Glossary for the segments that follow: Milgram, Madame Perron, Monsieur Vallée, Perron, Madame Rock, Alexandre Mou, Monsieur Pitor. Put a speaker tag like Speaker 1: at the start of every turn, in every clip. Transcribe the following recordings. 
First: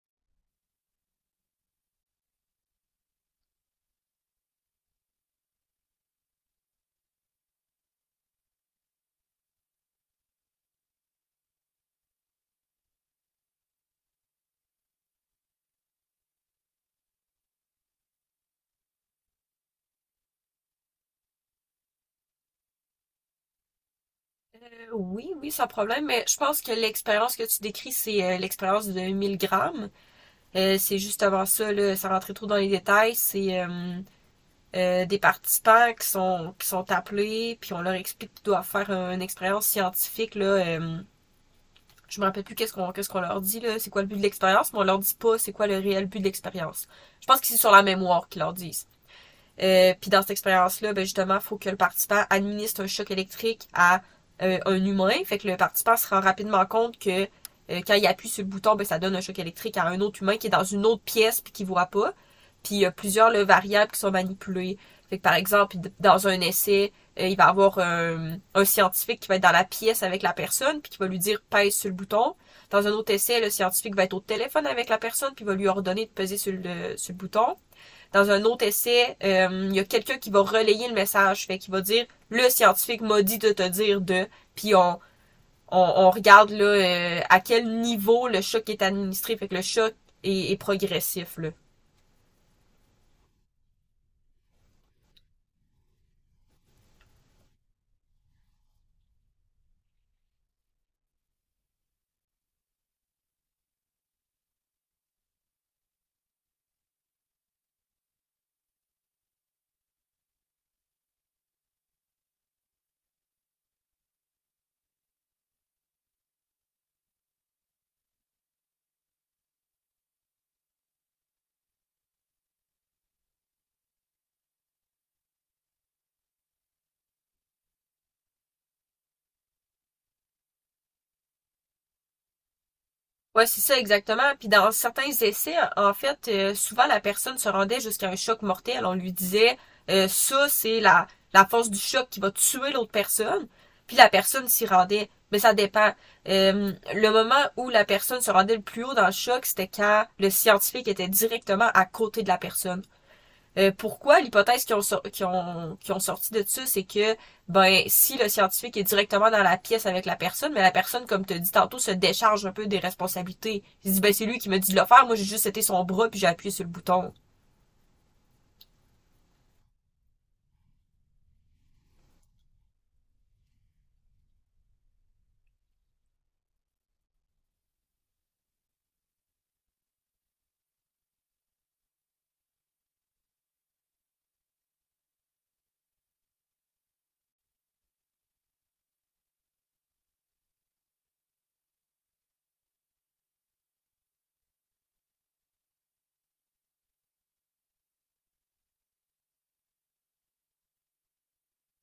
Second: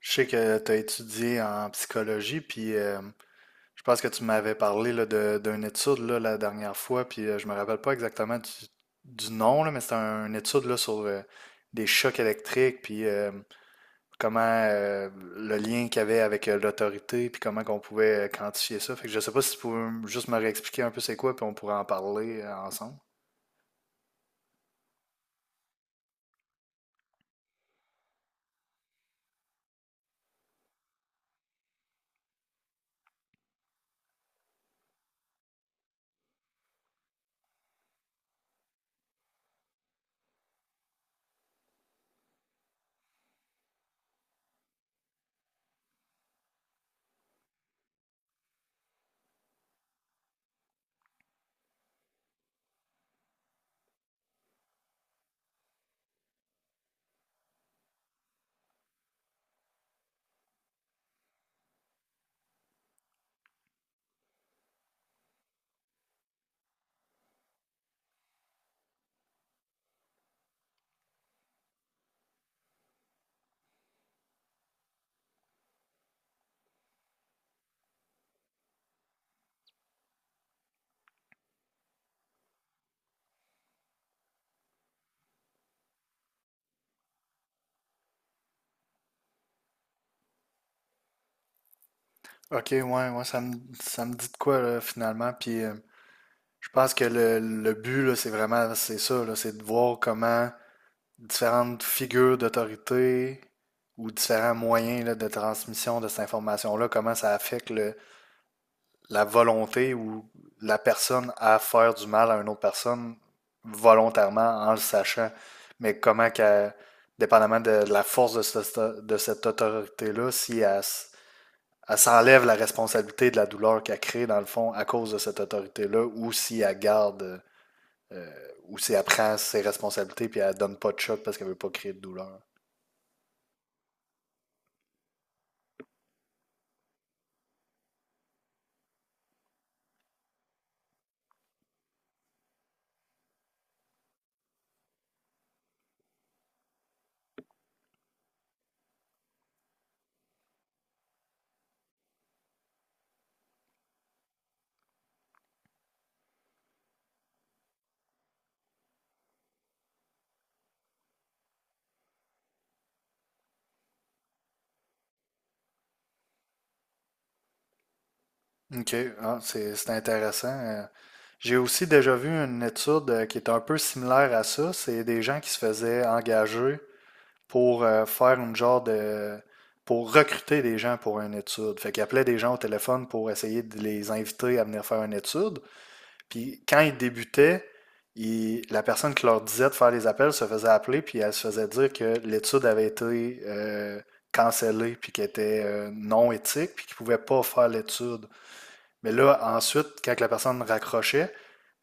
Speaker 1: Je sais que tu as étudié en psychologie, puis je pense que tu m'avais parlé là, de, d'une étude là, la dernière fois, puis je me rappelle pas exactement du nom, là, mais c'était une étude là, sur des chocs électriques, puis comment le lien qu'il y avait avec l'autorité, puis comment qu'on pouvait quantifier ça. Fait que je sais pas si tu pouvais juste me réexpliquer un peu c'est quoi, puis on pourrait en parler ensemble.
Speaker 2: Oui, oui, sans problème, mais je pense que l'expérience que tu décris, c'est l'expérience de 1000 grammes. C'est juste avant ça, là, sans rentrer trop dans les détails, c'est des participants qui sont appelés, puis on leur explique qu'ils doivent faire une expérience scientifique, là, je me rappelle plus qu'est-ce qu'on leur dit, là, c'est quoi le but de l'expérience, mais on leur dit pas c'est quoi le réel but de l'expérience. Je pense que c'est sur la mémoire qu'ils leur disent. Puis dans cette expérience-là, ben justement, il faut que le participant administre un choc électrique à un humain. Fait que le participant se rend rapidement compte que quand il appuie sur le bouton, ben, ça donne un choc électrique à un autre humain qui est dans une autre pièce puis qui voit pas. Puis il y a plusieurs là, variables qui sont manipulées. Fait que par exemple, dans un essai, il va y avoir un scientifique qui va être dans la pièce avec la personne puis qui va lui dire pèse sur le bouton. Dans un autre essai, le scientifique va être au téléphone avec la personne puis va lui ordonner de peser sur le bouton dans un autre essai, il y a quelqu'un qui va relayer le message, fait qu'il va dire le scientifique m'a dit de te dire de, puis on regarde là à quel niveau le choc est administré, fait que le choc est progressif là.
Speaker 1: Ok, ouais, ouais, ça me dit de quoi là, finalement, puis je pense que le but, là, c'est vraiment, c'est ça, là, c'est de voir comment différentes figures d'autorité ou différents moyens là, de transmission de cette information-là, comment ça affecte la volonté ou la personne à faire du mal à une autre personne volontairement en le sachant, mais comment qu'elle, dépendamment de la force de, de cette autorité-là, si elle, elle s'enlève la responsabilité de la douleur qu'elle crée dans le fond à cause de cette autorité-là ou si elle garde euh, où c'est elle prend ses responsabilités puis elle donne pas de choc parce qu'elle veut pas créer de douleur.
Speaker 2: Ouais, c'est ça exactement. Puis dans certains essais, en fait, souvent la personne se rendait jusqu'à un choc mortel. On lui disait, ça, c'est la force du choc qui va tuer l'autre personne. Puis la personne s'y rendait. Mais ça dépend. Le moment où la personne se rendait le plus haut dans le choc, c'était quand le scientifique était directement à côté de la personne. Pourquoi l'hypothèse qu'ils ont sorti de ça, c'est que ben si le scientifique est directement dans la pièce avec la personne, mais la personne, comme tu as dit tantôt, se décharge un peu des responsabilités. Il se dit ben c'est lui qui m'a dit de le faire, moi j'ai juste été son bras puis j'ai appuyé sur le bouton.
Speaker 1: OK, ah, c'est intéressant. J'ai aussi déjà vu une étude qui est un peu similaire à ça. C'est des gens qui se faisaient engager pour faire une genre de... pour recruter des gens pour une étude. Fait qu'ils appelaient des gens au téléphone pour essayer de les inviter à venir faire une étude. Puis quand ils débutaient, la personne qui leur disait de faire les appels se faisait appeler, puis elle se faisait dire que l'étude avait été cancellée, puis qu'elle était non éthique, puis qu'ils ne pouvaient pas faire l'étude. Mais là, ensuite, quand la personne raccrochait,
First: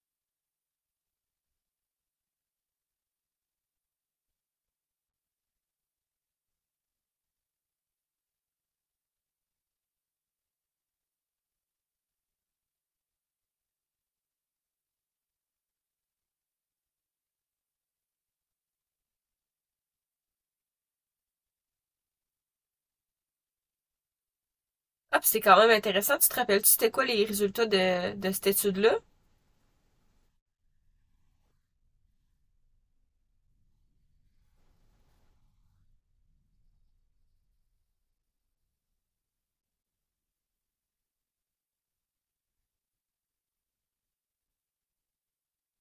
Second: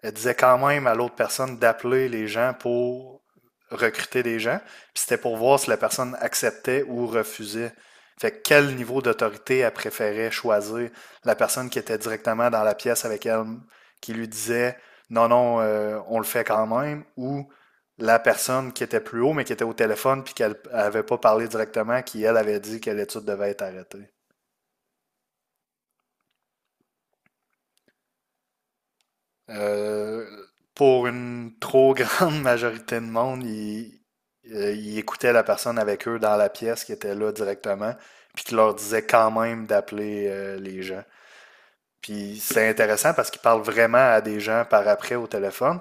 Speaker 1: elle disait quand même à l'autre personne d'appeler les gens pour recruter des gens. Puis c'était pour voir si la personne acceptait ou refusait. Fait que quel niveau d'autorité elle préférait choisir, la personne qui était directement dans la pièce avec elle, qui lui disait non, non, on le fait quand même, ou la personne qui était plus haut, mais qui était au téléphone, puis qu'elle n'avait pas parlé directement, qui, elle, avait dit que l'étude devait être arrêtée.
Speaker 2: Ah, puis c'est quand même intéressant. Tu te rappelles-tu c'était quoi les résultats de cette étude-là?
Speaker 1: Euh, pour une trop grande majorité de monde, ils écoutaient la personne avec eux dans la pièce qui était là directement, puis qui leur disait quand même d'appeler les gens. Puis c'est intéressant parce qu'ils parlent vraiment à des gens par après au téléphone.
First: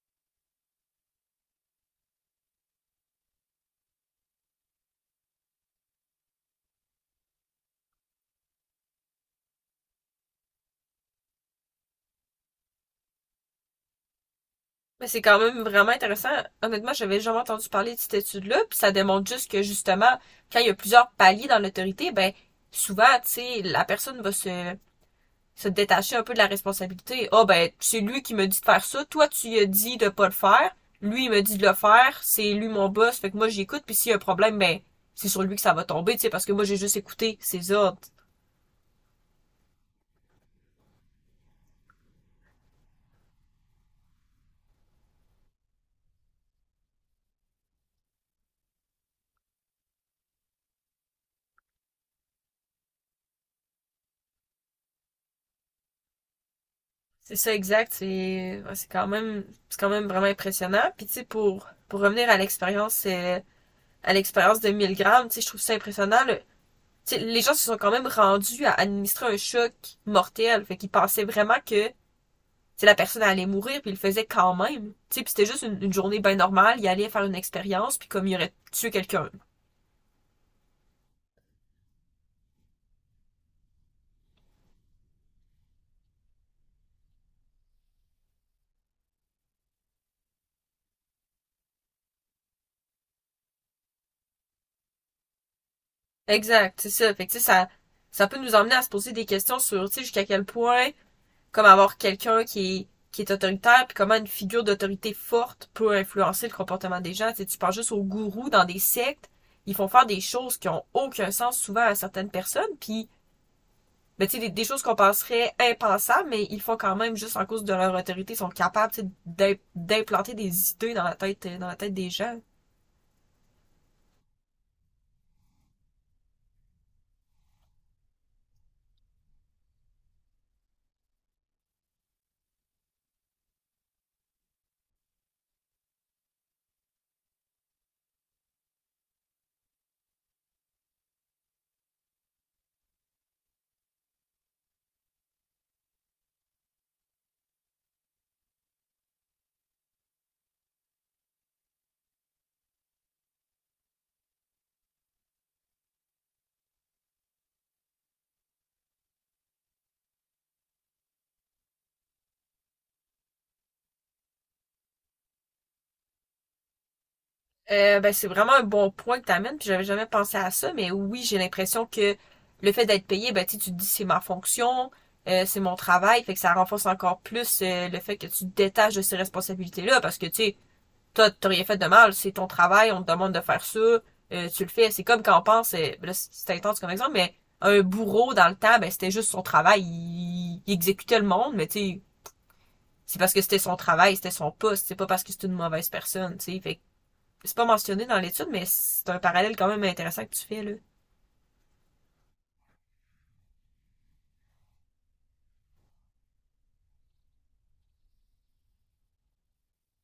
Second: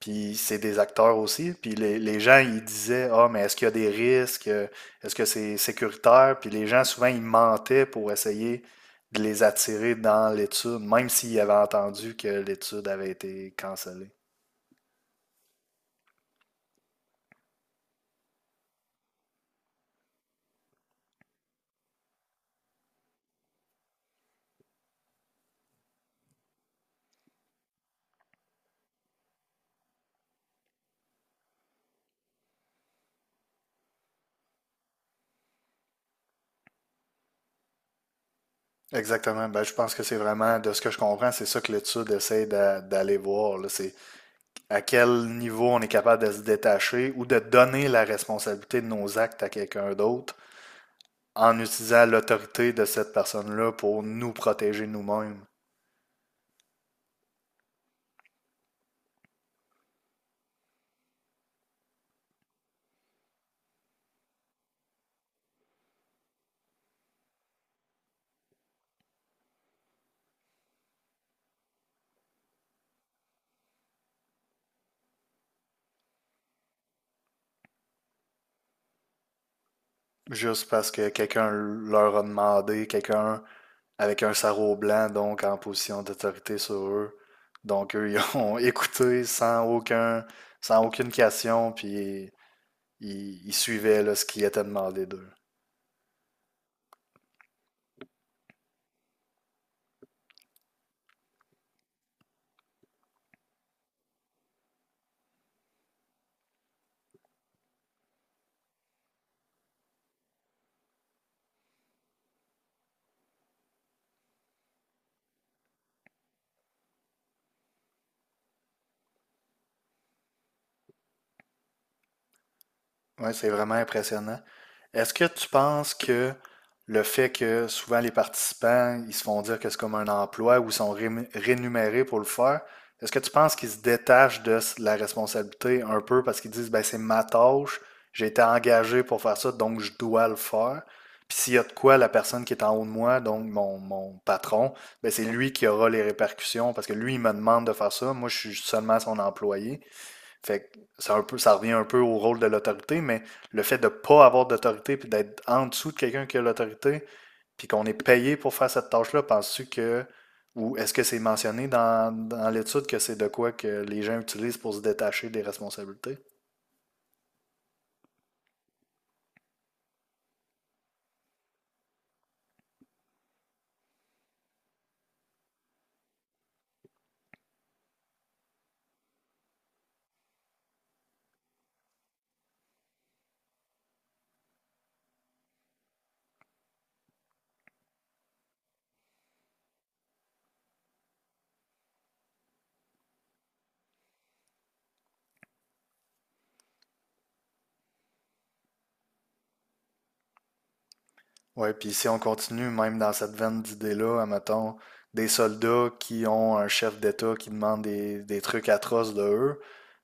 Speaker 1: Puis c'est des acteurs aussi. Puis les gens, ils disaient: ah, mais est-ce qu'il y a des risques? Est-ce que c'est sécuritaire? Puis les gens, souvent, ils mentaient pour essayer de les attirer dans l'étude, même s'ils avaient entendu que l'étude avait été cancellée.
Speaker 2: Mais c'est quand même vraiment intéressant. Honnêtement, j'avais jamais entendu parler de cette étude-là, puis ça démontre juste que justement, quand il y a plusieurs paliers dans l'autorité, ben souvent, tu sais, la personne va se détacher un peu de la responsabilité. Ah oh, ben, c'est lui qui me dit de faire ça, toi tu lui as dit de pas le faire, lui il me dit de le faire, c'est lui mon boss, fait que moi j'écoute, puis s'il y a un problème, ben c'est sur lui que ça va tomber, tu sais, parce que moi j'ai juste écouté ses ordres.
Speaker 1: Exactement. Ben, je pense que c'est vraiment, de ce que je comprends, c'est ça que l'étude essaie d'aller voir là. C'est à quel niveau on est capable de se détacher ou de donner la responsabilité de nos actes à quelqu'un d'autre en utilisant l'autorité de cette personne-là pour nous protéger nous-mêmes.
Speaker 2: C'est ça exact, c'est ouais, c'est quand même vraiment impressionnant. Puis tu sais pour revenir à l'expérience de Milgram tu sais je trouve ça impressionnant. Le, tu sais, les gens se sont quand même rendus à administrer un choc mortel, fait qu'ils pensaient vraiment que sais, la personne allait mourir, puis il le faisait quand même. Tu sais, puis c'était juste une journée bien normale, il allait faire une expérience, puis comme il aurait tué quelqu'un.
Speaker 1: Juste parce que quelqu'un leur a demandé, quelqu'un avec un sarrau blanc, donc en position d'autorité sur eux. Donc eux, ils ont écouté sans aucun, sans aucune question, puis ils suivaient là, ce qui était demandé d'eux.
Speaker 2: Exact, c'est ça. Fait que tu ça, ça peut nous emmener à se poser des questions sur, tu jusqu'à quel point, comme avoir quelqu'un qui est autoritaire, puis comment une figure d'autorité forte peut influencer le comportement des gens. Tu sais, tu penses juste aux gourous dans des sectes, ils font faire des choses qui ont aucun sens souvent à certaines personnes, puis ben, tu sais, des choses qu'on penserait impensables, mais ils font quand même juste en cause de leur autorité, ils sont capables tu sais, d'implanter des idées dans la tête des gens.
Speaker 1: Ouais, c'est vraiment impressionnant. Est-ce que tu penses que le fait que souvent les participants, ils se font dire que c'est comme un emploi ou ils sont rémunérés pour le faire, est-ce que tu penses qu'ils se détachent de la responsabilité un peu parce qu'ils disent, ben c'est ma tâche, j'ai été engagé pour faire ça, donc je dois le faire. Puis s'il y a de quoi, la personne qui est en haut de moi, donc mon patron, ben c'est lui qui aura les répercussions parce que lui, il me demande de faire ça, moi je suis seulement son employé. Fait que ça, un peu, ça revient un peu au rôle de l'autorité, mais le fait de pas avoir d'autorité puis d'être en dessous de quelqu'un qui a l'autorité, puis qu'on est payé pour faire cette tâche-là, penses-tu que, ou est-ce que c'est mentionné dans, dans l'étude que c'est de quoi que les gens utilisent pour se détacher des responsabilités?
Speaker 2: Ben, c'est vraiment un bon point que t'amènes, puis j'avais jamais pensé à ça, mais oui, j'ai l'impression que le fait d'être payé, ben, tu te dis c'est ma fonction, c'est mon travail, fait que ça renforce encore plus le fait que tu te détaches de ces responsabilités-là, parce que, tu sais, t'as rien fait de mal, c'est ton travail, on te demande de faire ça, tu le fais. C'est comme quand on pense, là, c'est intense comme exemple, mais un bourreau dans le temps, ben c'était juste son travail, il exécutait le monde, mais tu sais, c'est parce que c'était son travail, c'était son poste, c'est pas parce que c'est une mauvaise personne, tu sais. Fait c'est pas mentionné dans l'étude, mais c'est un parallèle quand même intéressant que tu fais, là.
Speaker 1: Ouais, puis si on continue même dans cette veine d'idées-là, admettons, des soldats qui ont un chef d'État qui demande des trucs atroces de eux,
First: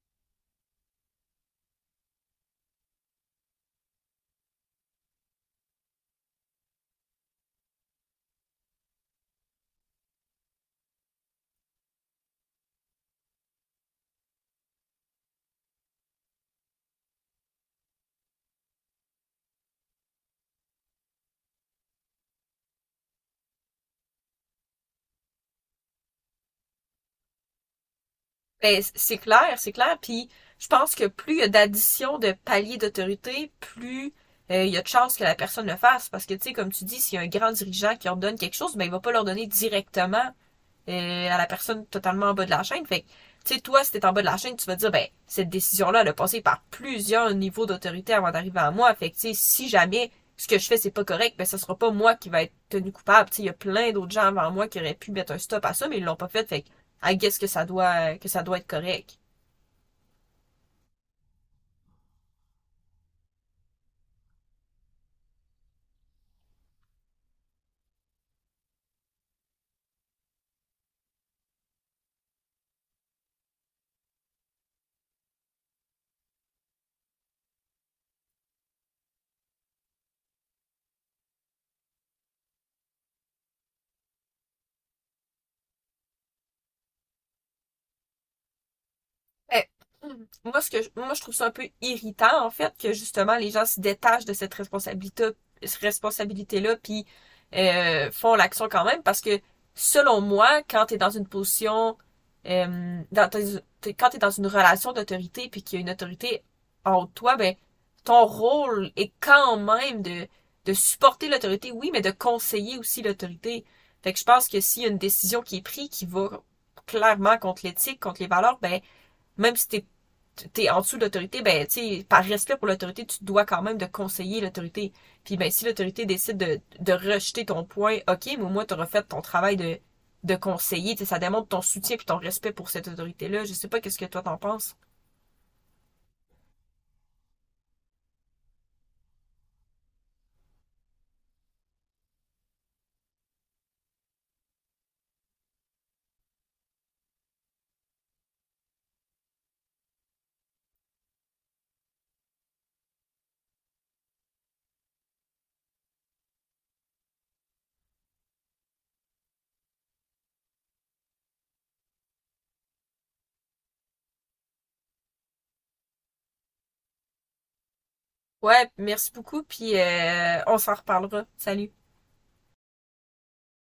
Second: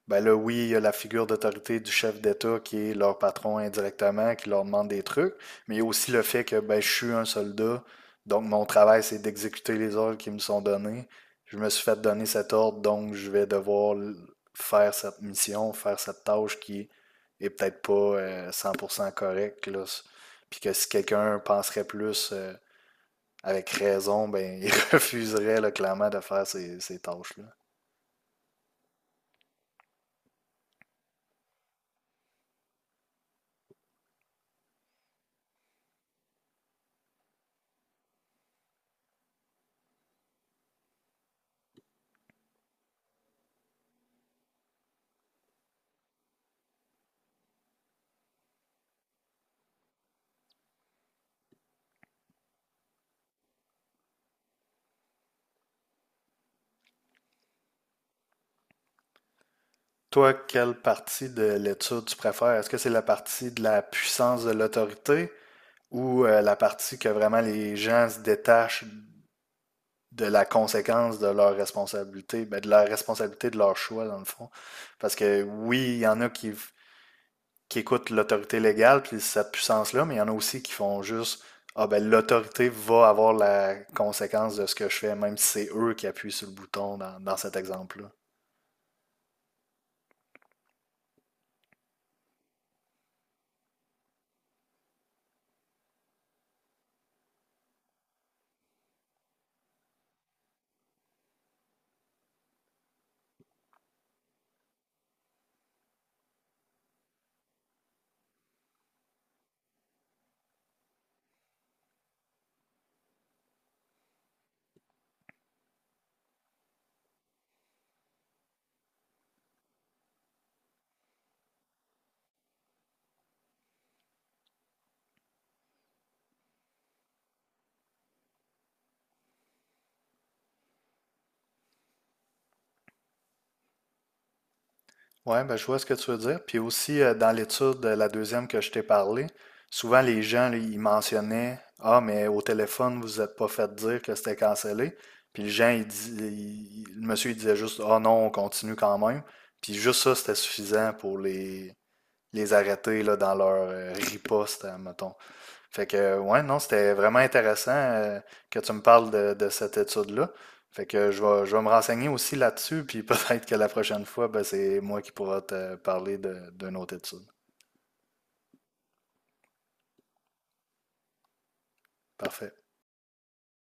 Speaker 1: ben là, oui, il y a la figure d'autorité du chef d'État qui est leur patron indirectement, qui leur demande des trucs, mais il y a aussi le fait que ben, je suis un soldat, donc mon travail, c'est d'exécuter les ordres qui me sont donnés. Je me suis fait donner cet ordre, donc je vais devoir faire cette mission, faire cette tâche qui est peut-être pas 100% correcte, là, puis que si quelqu'un penserait plus avec raison, ben il refuserait là, clairement de faire ces, ces tâches-là.
Speaker 2: Ben, c'est clair, c'est clair. Puis je pense que plus il y a d'addition de paliers d'autorité, plus il y a de chances que la personne le fasse. Parce que, tu sais, comme tu dis, s'il y a un grand dirigeant qui ordonne quelque chose, ben, il va pas l'ordonner directement à la personne totalement en bas de la chaîne. Fait que, tu sais, toi, si t'es en bas de la chaîne, tu vas dire, ben, cette décision-là, elle a passé par plusieurs niveaux d'autorité avant d'arriver à moi. Fait que, tu sais, si jamais ce que je fais, c'est pas correct, ben, ça sera pas moi qui va être tenu coupable. Tu sais, il y a plein d'autres gens avant moi qui auraient pu mettre un stop à ça, mais ils l'ont pas fait. Fait que, I guess que ça doit être correct.
Speaker 1: Toi, quelle partie de l'étude tu préfères? Est-ce que c'est la partie de la puissance de l'autorité ou la partie que vraiment les gens se détachent de la conséquence de leur responsabilité, ben, de la responsabilité de leur choix, dans le fond? Parce que oui, il y en a qui écoutent l'autorité légale puis cette puissance-là, mais il y en a aussi qui font juste: ah ben l'autorité va avoir la conséquence de ce que je fais, même si c'est eux qui appuient sur le bouton dans, dans cet exemple-là.
Speaker 2: Ben, moi, moi, je trouve ça un peu irritant, en fait, que justement, les gens se détachent de cette responsabilité-là, puis font l'action quand même, parce que, selon moi, quand t'es dans une position, quand t'es dans une relation d'autorité, puis qu'il y a une autorité en haut de toi, ben, ton rôle est quand même de supporter l'autorité, oui, mais de conseiller aussi l'autorité. Fait que je pense que s'il y a une décision qui est prise qui va clairement contre l'éthique, contre les valeurs, ben, même si t'es en dessous de l'autorité, ben, tu sais, par respect pour l'autorité, tu dois quand même de conseiller l'autorité. Puis, ben, si l'autorité décide de rejeter ton point, ok, mais au moins, t'auras fait ton travail de conseiller. Tu sais, ça démontre ton soutien puis ton respect pour cette autorité-là. Je sais pas qu'est-ce que toi t'en penses.
Speaker 1: Ouais, ben je vois ce que tu veux dire. Puis aussi, dans l'étude, la deuxième que je t'ai parlé, souvent les gens, là, ils mentionnaient: ah, mais au téléphone, vous n'êtes pas fait dire que c'était cancellé. Puis les gens, le monsieur, il disait juste: ah non, on continue quand même. Puis juste ça, c'était suffisant pour les arrêter là, dans leur riposte, hein, mettons. Fait que, ouais, non, c'était vraiment intéressant que tu me parles de cette étude-là. Fait que je vais me renseigner aussi là-dessus, puis peut-être que la prochaine fois, ben, c'est moi qui pourra te parler de, d'une autre étude.
Speaker 2: Ouais, merci beaucoup, puis on s'en reparlera. Salut!
Speaker 1: Parfait.